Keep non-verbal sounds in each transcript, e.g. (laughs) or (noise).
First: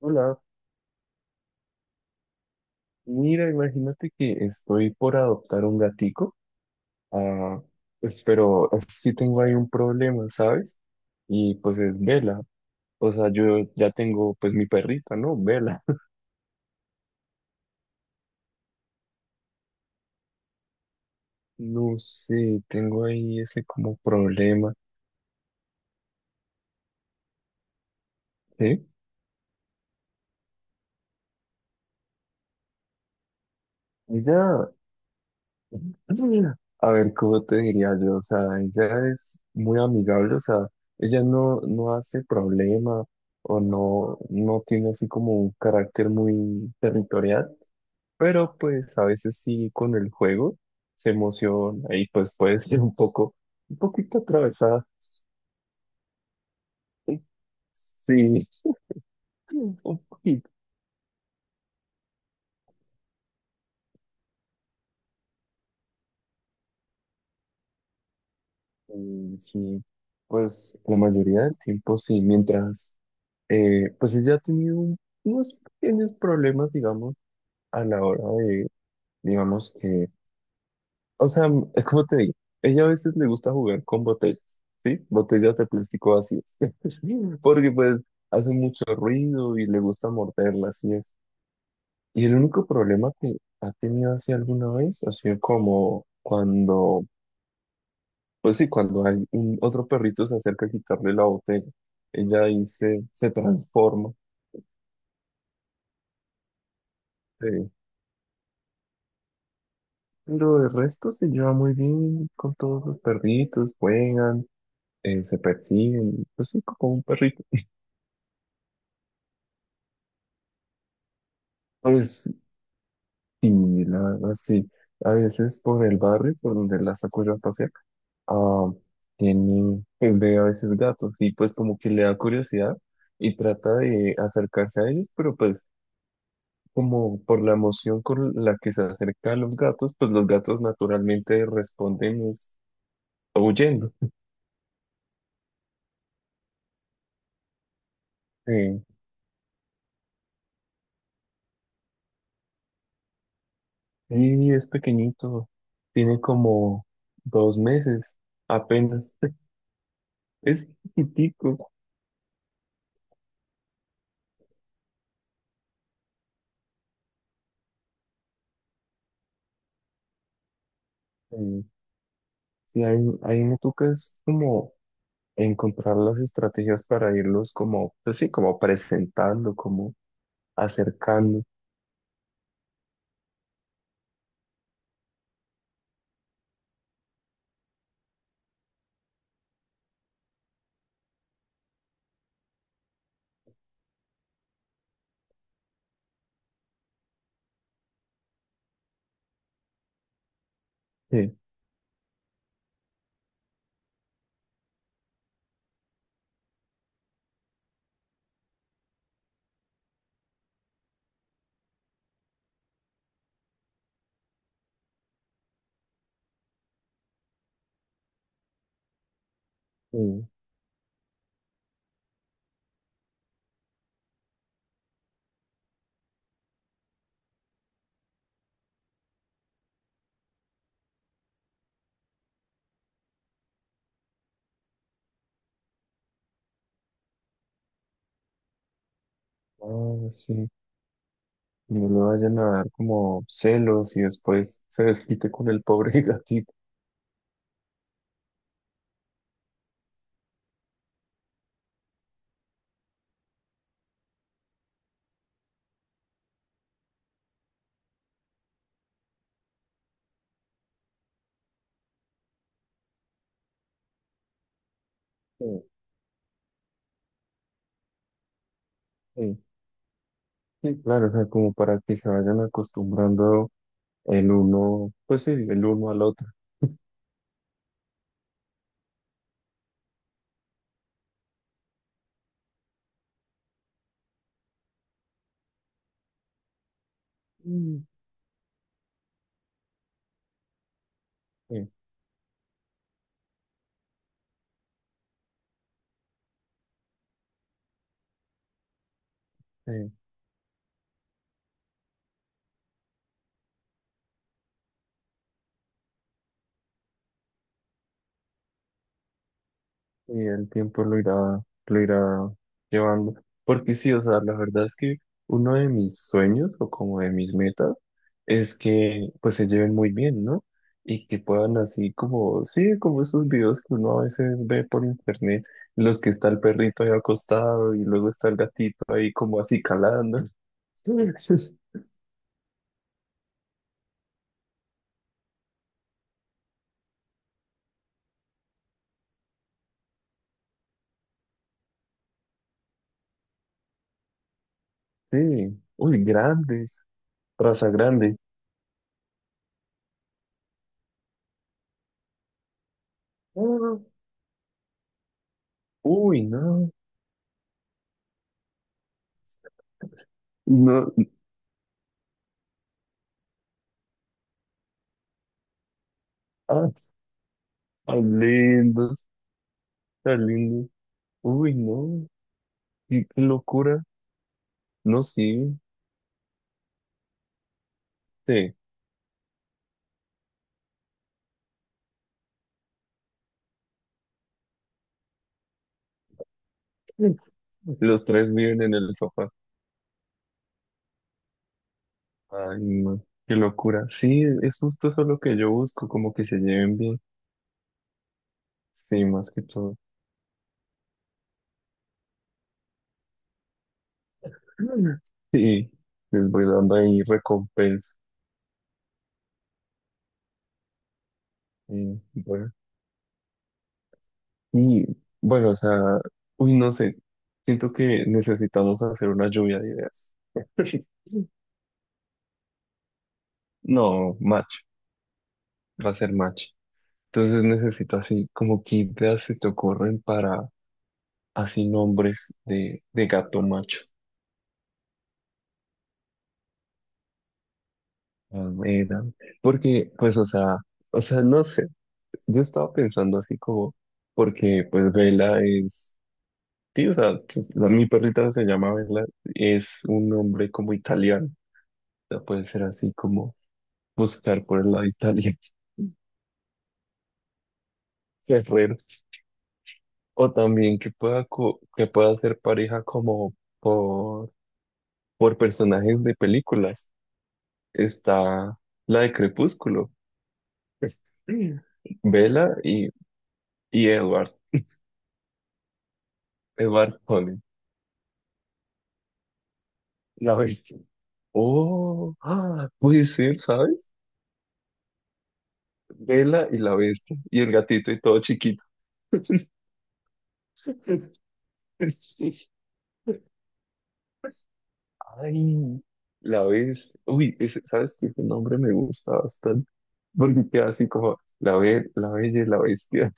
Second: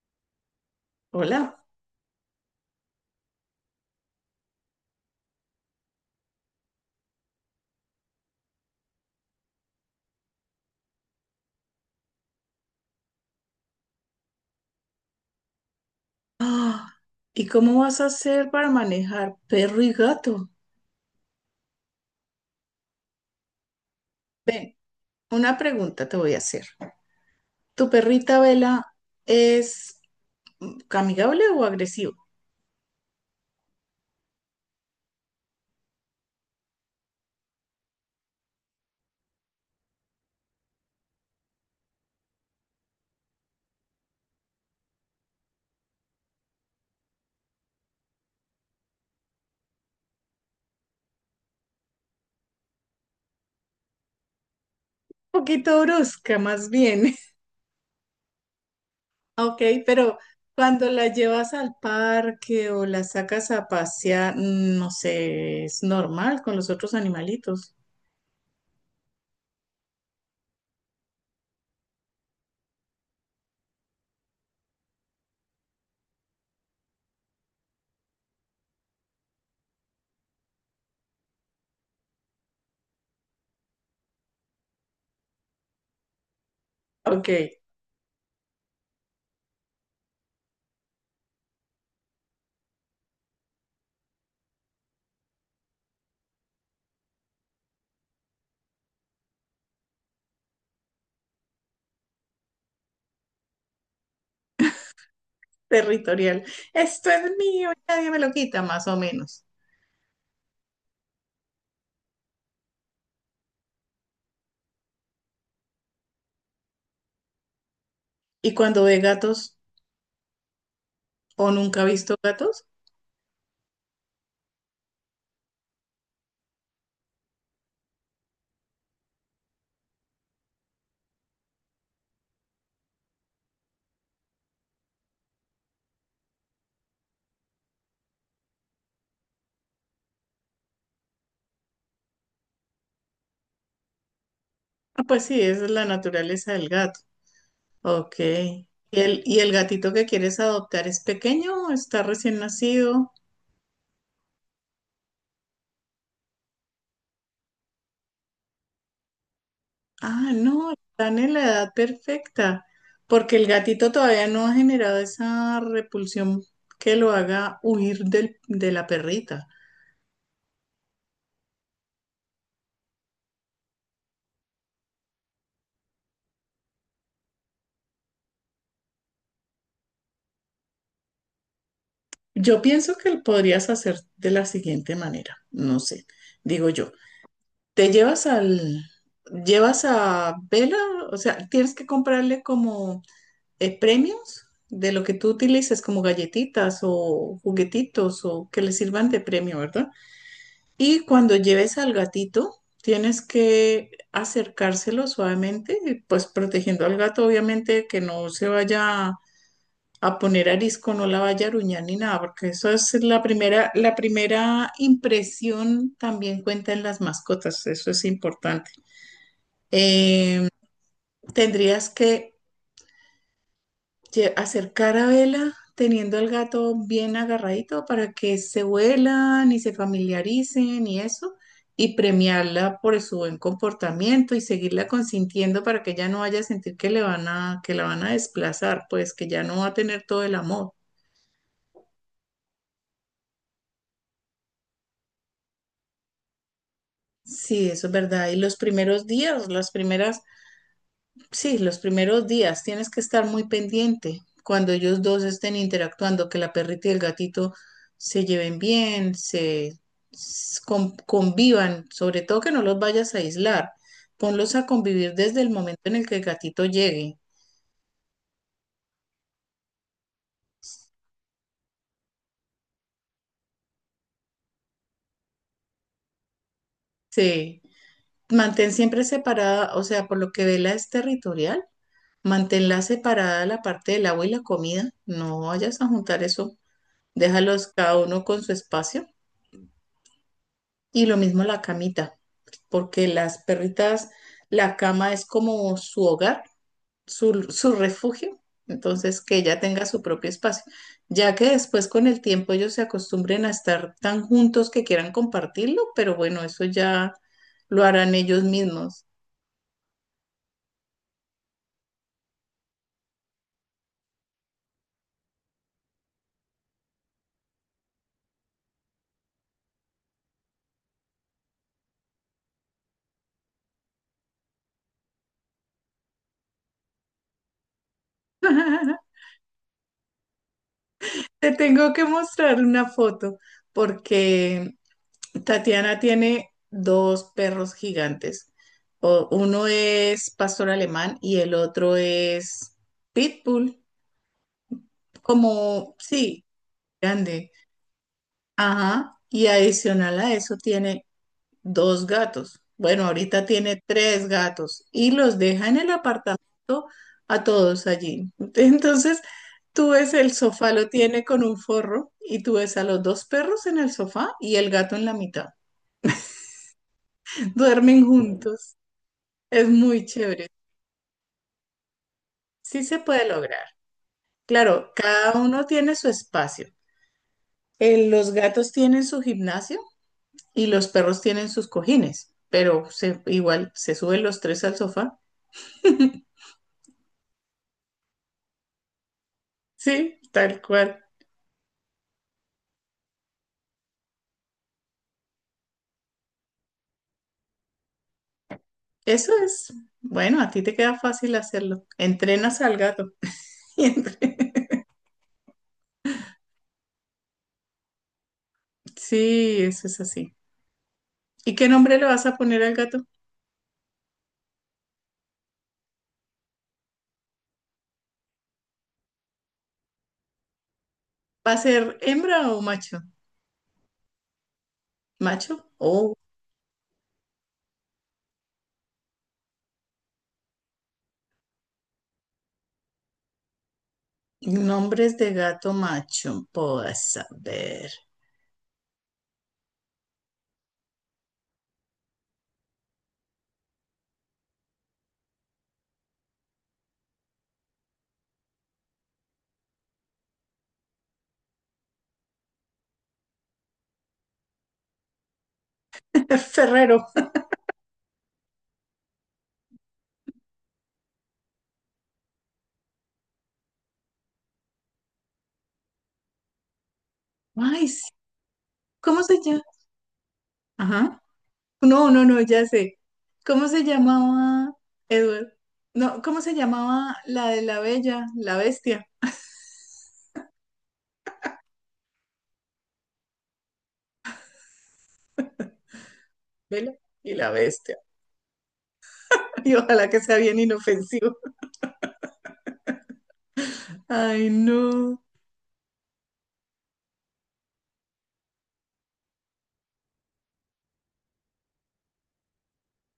Hola, Hola. mira, imagínate que estoy por adoptar un gatico, ah, pues, pero es que tengo ahí un problema, ¿sabes? Y pues es Vela, o sea, yo ya tengo pues mi perrita, ¿no? Vela. (laughs) Ah, ¿y cómo vas a hacer para manejar perro y gato? No sé, tengo ahí ese como Ven, problema, una pregunta te voy a hacer. ¿Tu perrita Vela ¿sí? es amigable o agresiva? Ella, (clears throat) a ver, ¿cómo te diría yo? O sea, ella es muy amigable, o sea, ella no hace problema o no tiene así como un carácter muy territorial. Pero pues a veces sí con el juego se emociona y pues puede (laughs) ser un poco, un poquito atravesada. Un poquito brusca, más bien. Sí, (laughs) Ok, un pero poquito. cuando la llevas al parque o la sacas a pasear, no sé, es normal con los otros animalitos. Sí, pues la mayoría del tiempo sí, mientras, pues ella ha tenido unos pequeños problemas, digamos, a la hora de, digamos que, o sea, es como te digo, ella a veces le gusta jugar con botellas, ¿sí? Botellas de plástico vacías, Ok, (laughs) porque pues hace mucho ruido y le gusta morderlas, sí. Y el único problema que ha tenido así alguna vez ha sido como cuando, pues sí, cuando hay un otro perrito se acerca a quitarle la botella. Ella ahí se transforma. territorial. Esto es mío, Sí. nadie me lo quita, más o menos. Pero de resto se lleva muy bien con todos los perritos, juegan, se persiguen, pues sí, como un perrito. ¿Y cuando ve gatos? ¿O nunca ha visto Pues gatos? y la verdad, sí, a veces por el barrio, por donde la saco yo a pasear, ah, tiene, pues ve a veces gatos y pues como que le da curiosidad y trata de acercarse a ellos, pero pues como por la emoción con la que se acerca a los gatos, pues los gatos naturalmente responden es huyendo. Ah, pues sí, esa es la naturaleza del gato. Ok. ¿Y Sí, y el gatito que quieres adoptar es pequeño o está recién nacido? y es pequeñito, tiene como dos meses apenas, (laughs) Ah, es no, están en la chiquitico. edad perfecta, porque el gatito todavía no ha generado esa repulsión que lo haga huir de la perrita. Sí, sí, hay una tuca es como... encontrar las estrategias para irlos como, pues sí, como presentando, como acercando, Yo pienso que lo podrías hacer de la siguiente manera, no sé, digo yo. Te llevas al, llevas a Vela, o sea, tienes que comprarle como premios de lo que tú utilices como galletitas o juguetitos o que le sirvan de premio, ¿verdad? Y que cuando lleves al gatito, tienes que acercárselo suavemente, y pues protegiendo al gato, obviamente, que no se vaya a poner arisco, no la vaya a aruñar ni nada, porque eso es la primera impresión también cuenta en las mascotas, eso es importante. que, Eh, tendrías que acercar a Vela teniendo al gato bien agarradito para que se vuelan y se familiaricen y eso, y premiarla por su buen comportamiento y seguirla consintiendo para que ella no vaya a sentir que que la van a desplazar, pues que ya no va a tener ah, todo el sí, amor. no le vayan a dar como celos y después se desquite con el pobre (laughs) gatito. Sí, eso es verdad. Y los primeros días, las primeras Sí, los primeros días tienes que estar muy pendiente cuando ellos dos estén interactuando, que la perrita y el gatito se lleven bien, convivan, sobre todo que no los vayas a aislar, ponlos a convivir desde Sí, el momento en el que el gatito llegue. sí, sí, claro, o sea, como para que se vayan acostumbrando el uno, pues sí, el uno al otro. Sí, mantén siempre separada, o sea, por lo que Vela es territorial, manténla separada la parte del agua y la comida, no vayas a juntar eso, déjalos Mm. cada uno con su espacio. Y lo mismo la Sí, camita, porque las perritas, la cama es como su hogar, su refugio, entonces que ella tenga sí. su propio espacio, ya que después con el tiempo ellos se acostumbren a estar tan juntos que quieran compartirlo, pero bueno, eso ya lo harán ellos mismos. Y el tiempo lo irá llevando. Porque sí, o sea, la verdad es que uno de mis sueños o como de mis metas es que pues se lleven muy bien, ¿no? Y que puedan así como, sí, como esos videos que uno a veces ve por internet, en los que está el perrito ahí acostado y luego está el gatito ahí (laughs) como así calando. (laughs) Te tengo que mostrar una foto porque Tatiana tiene dos perros gigantes. Uno es pastor alemán y el otro es pitbull, Sí, como, uy, sí, grandes, grande. raza grande. Ajá. Y adicional a eso tiene dos gatos. Bueno, ahorita Ah, tiene tres gatos y los deja en el uy, no, apartamento a todos allí. (laughs) Entonces, tú ves el sofá, lo no, tiene con un forro y tú ves a los dos perros en el sofá y el gato en la mitad. ah, (laughs) Duermen tan juntos. lindos. Es muy Está chévere. lindo. Uy, no, Sí se qué, qué puede lograr. locura. Claro, No, sí, cada uno tiene su espacio. Los sí. gatos tienen su gimnasio y los perros tienen sus cojines, pero igual se suben los tres al sofá. Los tres viven en el sofá. Sí, tal cual. Ay, no, qué locura. Sí, es justo eso lo que yo busco, como que se lleven bien. Sí, más Eso que es. todo. Bueno, a ti te queda fácil hacerlo. Entrenas al gato. (laughs) Y Sí, les voy dando ahí recompensa. Sí, eso es así. ¿Y qué nombre Y le vas a bueno, poner al gato? y bueno, o sea, uy, no sé. Siento que necesitamos hacer una lluvia de ideas. (laughs) ¿Va a ser hembra o macho? No, match, ¿Macho? va a ser Oh, match. Entonces necesito así como qué ideas se te ocurren para así nombres de gato macho. nombres de gato macho. Puedo saber. A ver, porque pues o sea, no sé, yo estaba pensando así como, porque pues Vela es, sí, o sea, pues, mi perrita se llama Vela, es un nombre como italiano, o sea, puede ser así como buscar por el lado italiano, (laughs) Es Ferrero. guerrero, o también que pueda, que pueda ser pareja como por, por personajes de películas. Ay, sí. Está la de ¿Cómo se llama? Crepúsculo, Ajá. (laughs) No, no, no, Bella ya sé. ¿Cómo se y Edward, llamaba, Edward? No, ¿cómo se Edward llamaba Cullen, la de la bella, la bestia? la bestia. Oh, ah, puede ser, ¿sabes? Bella y la Bella bestia, y y la el gatito bestia. y todo chiquito. (laughs) Y ojalá que sea bien (laughs) inofensivo. Sí. Ay, no. Ay, la bestia. Uy, ¿sabes qué? Ese nombre me gusta bastante, porque queda así como la, la bella y la bestia.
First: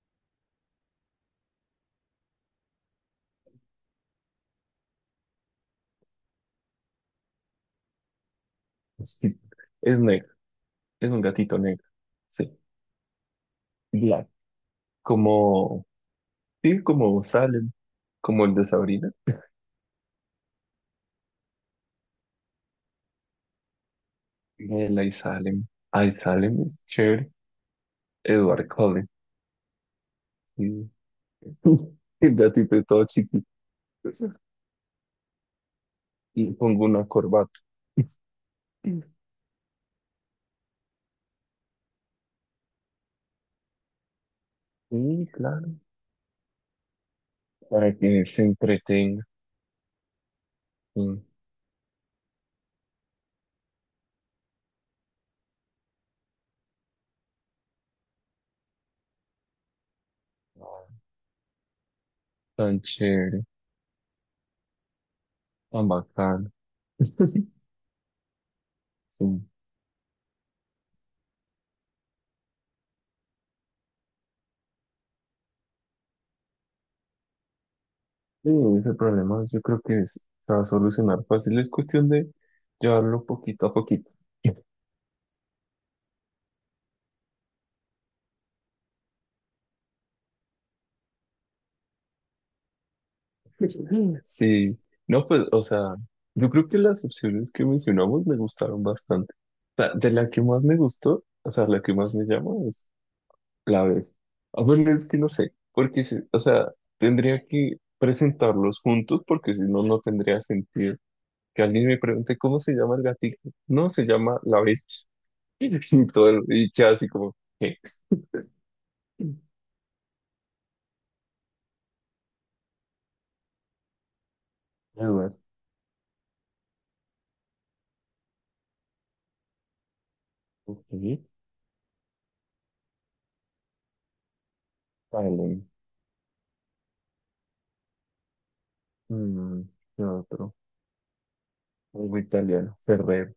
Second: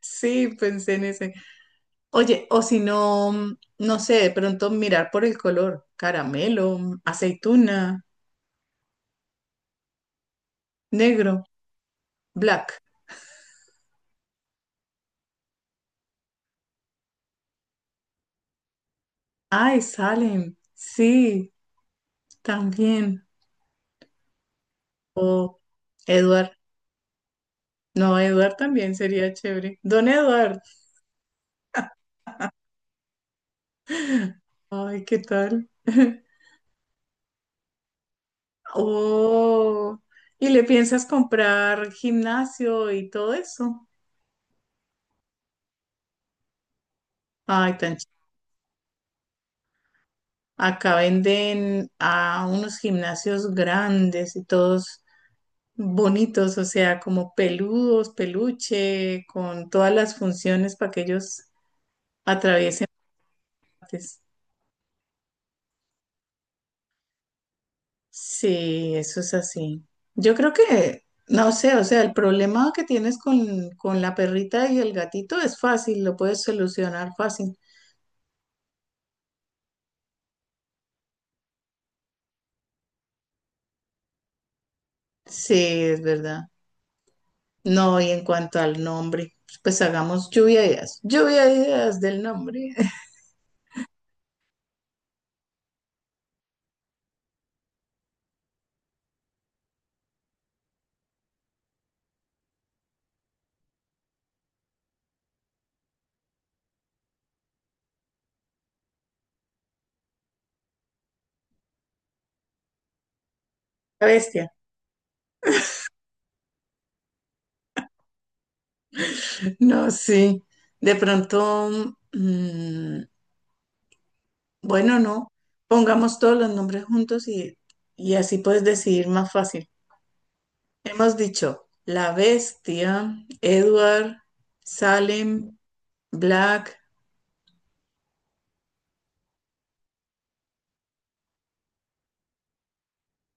Sí, pensé en ese. Oye, o si no, no sé, de pronto mirar por el color. Caramelo, aceituna, Sí. Es negro, es un negro, gatito negro. Sí, black. black. Como, sí, como sale, como el de Sabrina, Ay, salen. Sí, también. el O Aisalem. Edward. Aisalem es chévere. No, Eduard Edward también Cullen. sería chévere. Don Eduard. Y (laughs) el gatito es todo chiquito. Ay, ¿qué tal? (laughs) Y pongo una corbata. Oh, ¿y le piensas comprar gimnasio y todo eso? Sí, claro. Ay, Para que se entretenga. Acá Sí. venden a unos gimnasios grandes y todos bonitos, o sea, como peludos, peluche, con todas las funciones para que ellos Tan atraviesen. chévere, Antes. tan bacano. Sí, eso Sí. es así. Yo creo que, no sé, o sea, el problema que tienes con la perrita y el gatito es fácil, lo puedes solucionar fácil. Sí, ese problema yo creo que se va a solucionar fácil. Es cuestión de llevarlo poquito a poquito. Sí, es verdad. No, y en cuanto al nombre, pues hagamos lluvia de ideas. Lluvia de ideas del nombre. (laughs) Sí, no, pues, o sea, yo creo que las opciones que mencionamos me gustaron bastante. O sea, de la que más me gustó, o sea, la que más me llama es la vez. A ver, es que no sé, porque, o sea, tendría que presentarlos juntos porque si no, no tendría sentido que alguien me pregunte cómo se llama el gatito. No, se La llama bestia. la bestia. (laughs) Y todo, y queda así como, ¿qué? No, sí. De pronto, mm, bueno, A no. Pongamos todos los nombres juntos y así puedes decidir más fácil. ok, Hemos dicho La Bestia, Edward, Salem, vale. Black, Mm, ¿qué otro? Algo italiano, Ferrero.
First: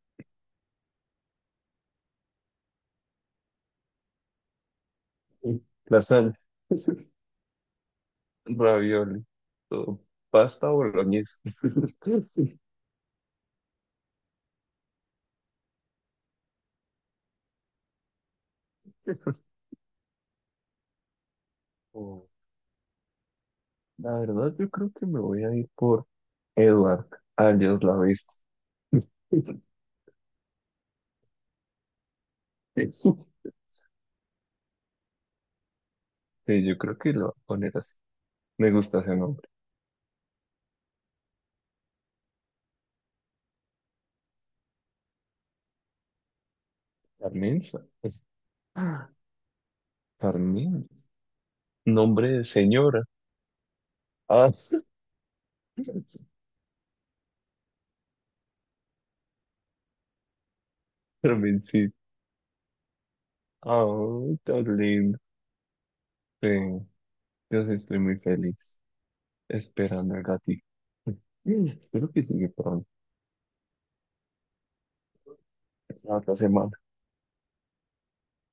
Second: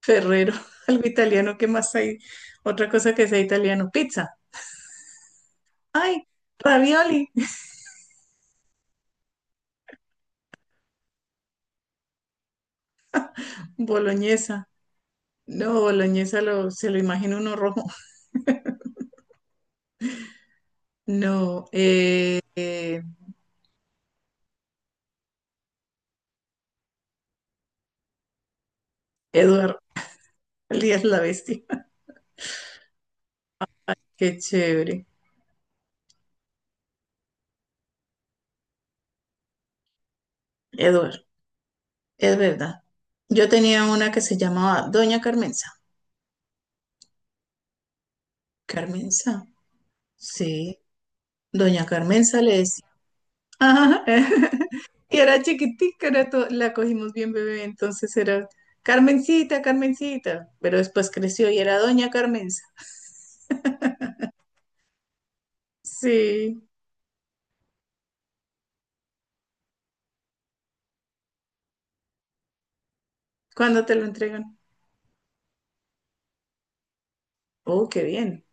Ferrero, (laughs) algo italiano. ¿Qué más hay? Otra cosa que sea italiano. Pizza. Sí. ¡Ay! Lasaña, (laughs) Ravioli. (laughs) ravioli, todo. Pasta boloñesa. (laughs) Boloñesa. No, boloñesa se lo imagina uno rojo. No, Oh, la verdad, yo creo que me voy a ir por Edward, alias la bestia. (laughs) Edward, Elías la Bestia. (laughs) Qué chévere. Sí, yo creo que lo voy a poner así. Me gusta ese nombre. Edward, es verdad. Yo tenía una que se llamaba Doña Carmenza. Carmenza. (gasps) Carmenza, sí. Carmen. Doña Nombre Carmenza de le decía. señora. Ajá. Ah, (laughs) Y era chiquitica, (laughs) la cogimos bien bebé, entonces era Carmencita, Carmencita, pero después creció y era Carmencita. Doña Carmenza. Oh, tan lindo. Sí, Sí, yo sí estoy muy feliz esperando al gatito. (laughs) Espero que llegue pronto. ¿cuándo te lo entregan? La otra semana. Oh, qué bien.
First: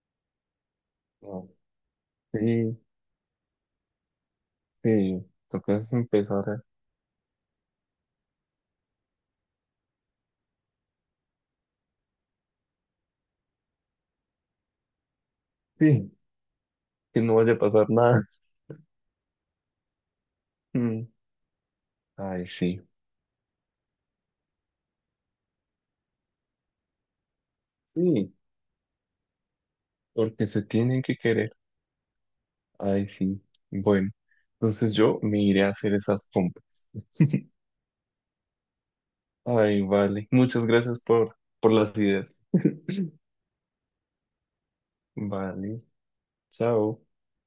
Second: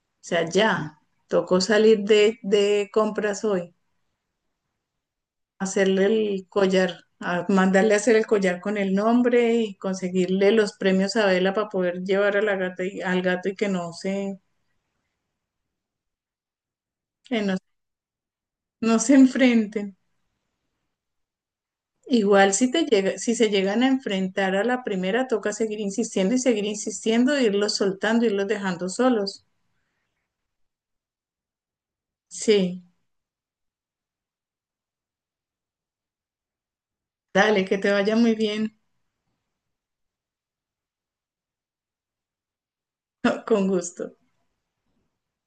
O sea, ya, No. tocó salir Sí, de compras hoy, sí, toca es hacerle el empezar. Collar, a mandarle a hacer el collar con el nombre y conseguirle los premios a Vela para poder llevar a la gata y, al gato y que no se, Sí, que no que vaya no, a pasar nada. (laughs) no se enfrenten. Mm. Ay, Igual si sí, te llega, si se llegan a enfrentar a la primera, toca seguir insistiendo y seguir insistiendo, irlos soltando, sí, irlos dejando solos. porque se tienen que querer. Sí, Ay, sí. Bueno, entonces yo me iré a hacer esas compras. dale, que te vaya muy bien, Ay, vale. Muchas gracias por las ideas. (laughs) con gusto. Vale, chao.